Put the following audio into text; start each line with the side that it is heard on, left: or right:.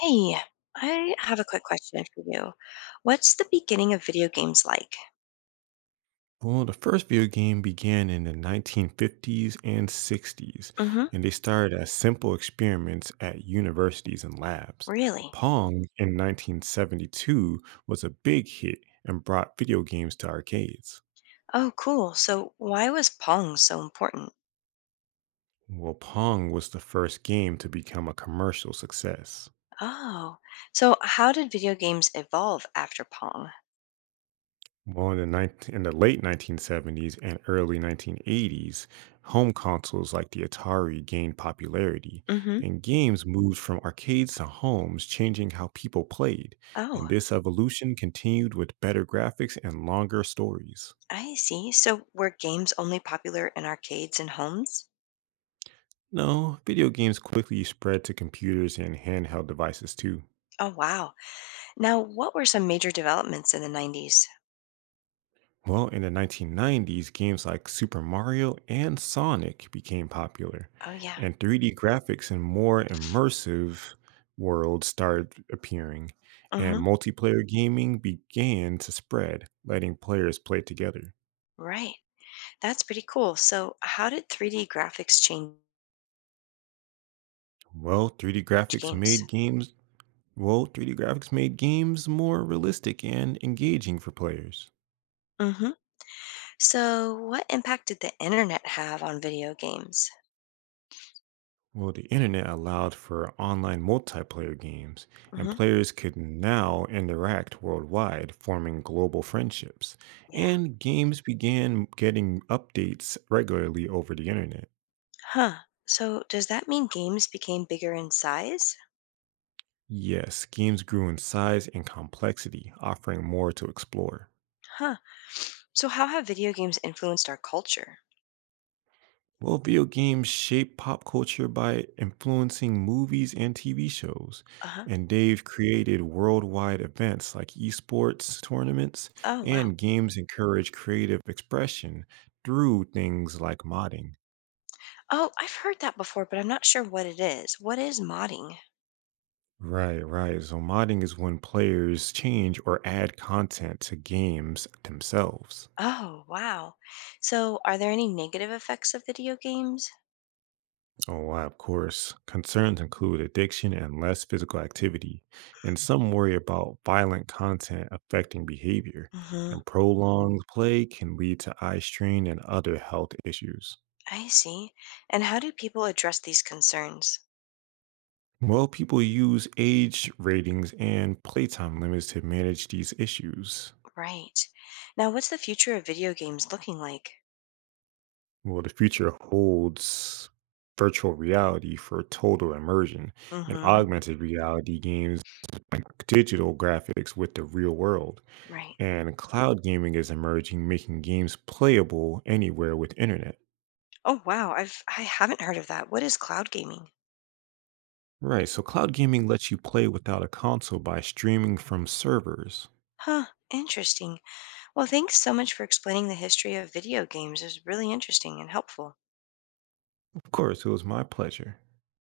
left: Hey, I have a quick question for you. What's the beginning of video games like?
right: Well, the first video game began in the 1950s and 60s,
left: Mm-hmm.
right: and they started as simple experiments at universities and labs.
left: Really?
right: Pong in 1972 was a big hit and brought video games to arcades.
left: Oh, cool. So why was Pong so important?
right: Well, Pong was the first game to become a commercial success.
left: Oh, so how did video games evolve after Pong?
right: Well, in the late 1970s and early 1980s, home consoles like the Atari gained popularity,
left: Mm-hmm.
right: and games moved from arcades to homes, changing how people played.
left: Oh,
right: And this evolution continued with better graphics and longer stories.
left: I see. So were games only popular in arcades and homes?
right: No, video games quickly spread to computers and handheld devices too.
left: Oh, wow. Now, what were some major developments in the 90s?
right: Well, in the 1990s, games like Super Mario and Sonic became popular,
left: Oh, yeah.
right: and 3D graphics and more immersive worlds started appearing, and
left: Mm-hmm.
right: multiplayer gaming began to spread, letting players play together.
left: Right. That's pretty cool. So how did 3D graphics change
right: Well, 3D graphics
left: games?
right: made games well, 3D graphics made games more realistic and engaging for players.
left: So, what impact did the internet have on video games?
right: Well, the internet allowed for online multiplayer games, and
left: Hmm.
right: players could now interact worldwide, forming global friendships.
left: Yeah.
right: And games began getting updates regularly over the internet.
left: Huh. So, does that mean games became bigger in size?
right: Yes, games grew in size and complexity, offering more to explore.
left: Huh. So, how have video games influenced our culture?
right: Well, video games shape pop culture by influencing movies and TV shows,
left: Uh huh.
right: and they've created worldwide events like esports tournaments,
left: Oh, wow.
right: and games encourage creative expression through things like modding.
left: Oh, I've heard that before, but I'm not sure what it is. What is modding?
right: Right, right. So, modding is when players change or add content to games themselves.
left: Oh, wow. So, are there any negative effects of video games?
right: Oh, why, of course. Concerns include addiction and less physical activity, and some worry about violent content affecting behavior.
left: Mm-hmm.
right: And prolonged play can lead to eye strain and other health issues.
left: I see. And how do people address these concerns?
right: Well, people use age ratings and playtime limits to manage these issues.
left: Right. Now, what's the future of video games looking like?
right: Well, the future holds virtual reality for total immersion and
left: Mm-hmm.
right: augmented reality games like digital graphics with the real world.
left: Right.
right: And cloud gaming is emerging, making games playable anywhere with internet.
left: Oh, wow. I haven't heard of that. What is cloud gaming?
right: Right, so cloud gaming lets you play without a console by streaming from servers.
left: Huh, interesting. Well, thanks so much for explaining the history of video games. It was really interesting and helpful.
right: Of course, it was my pleasure.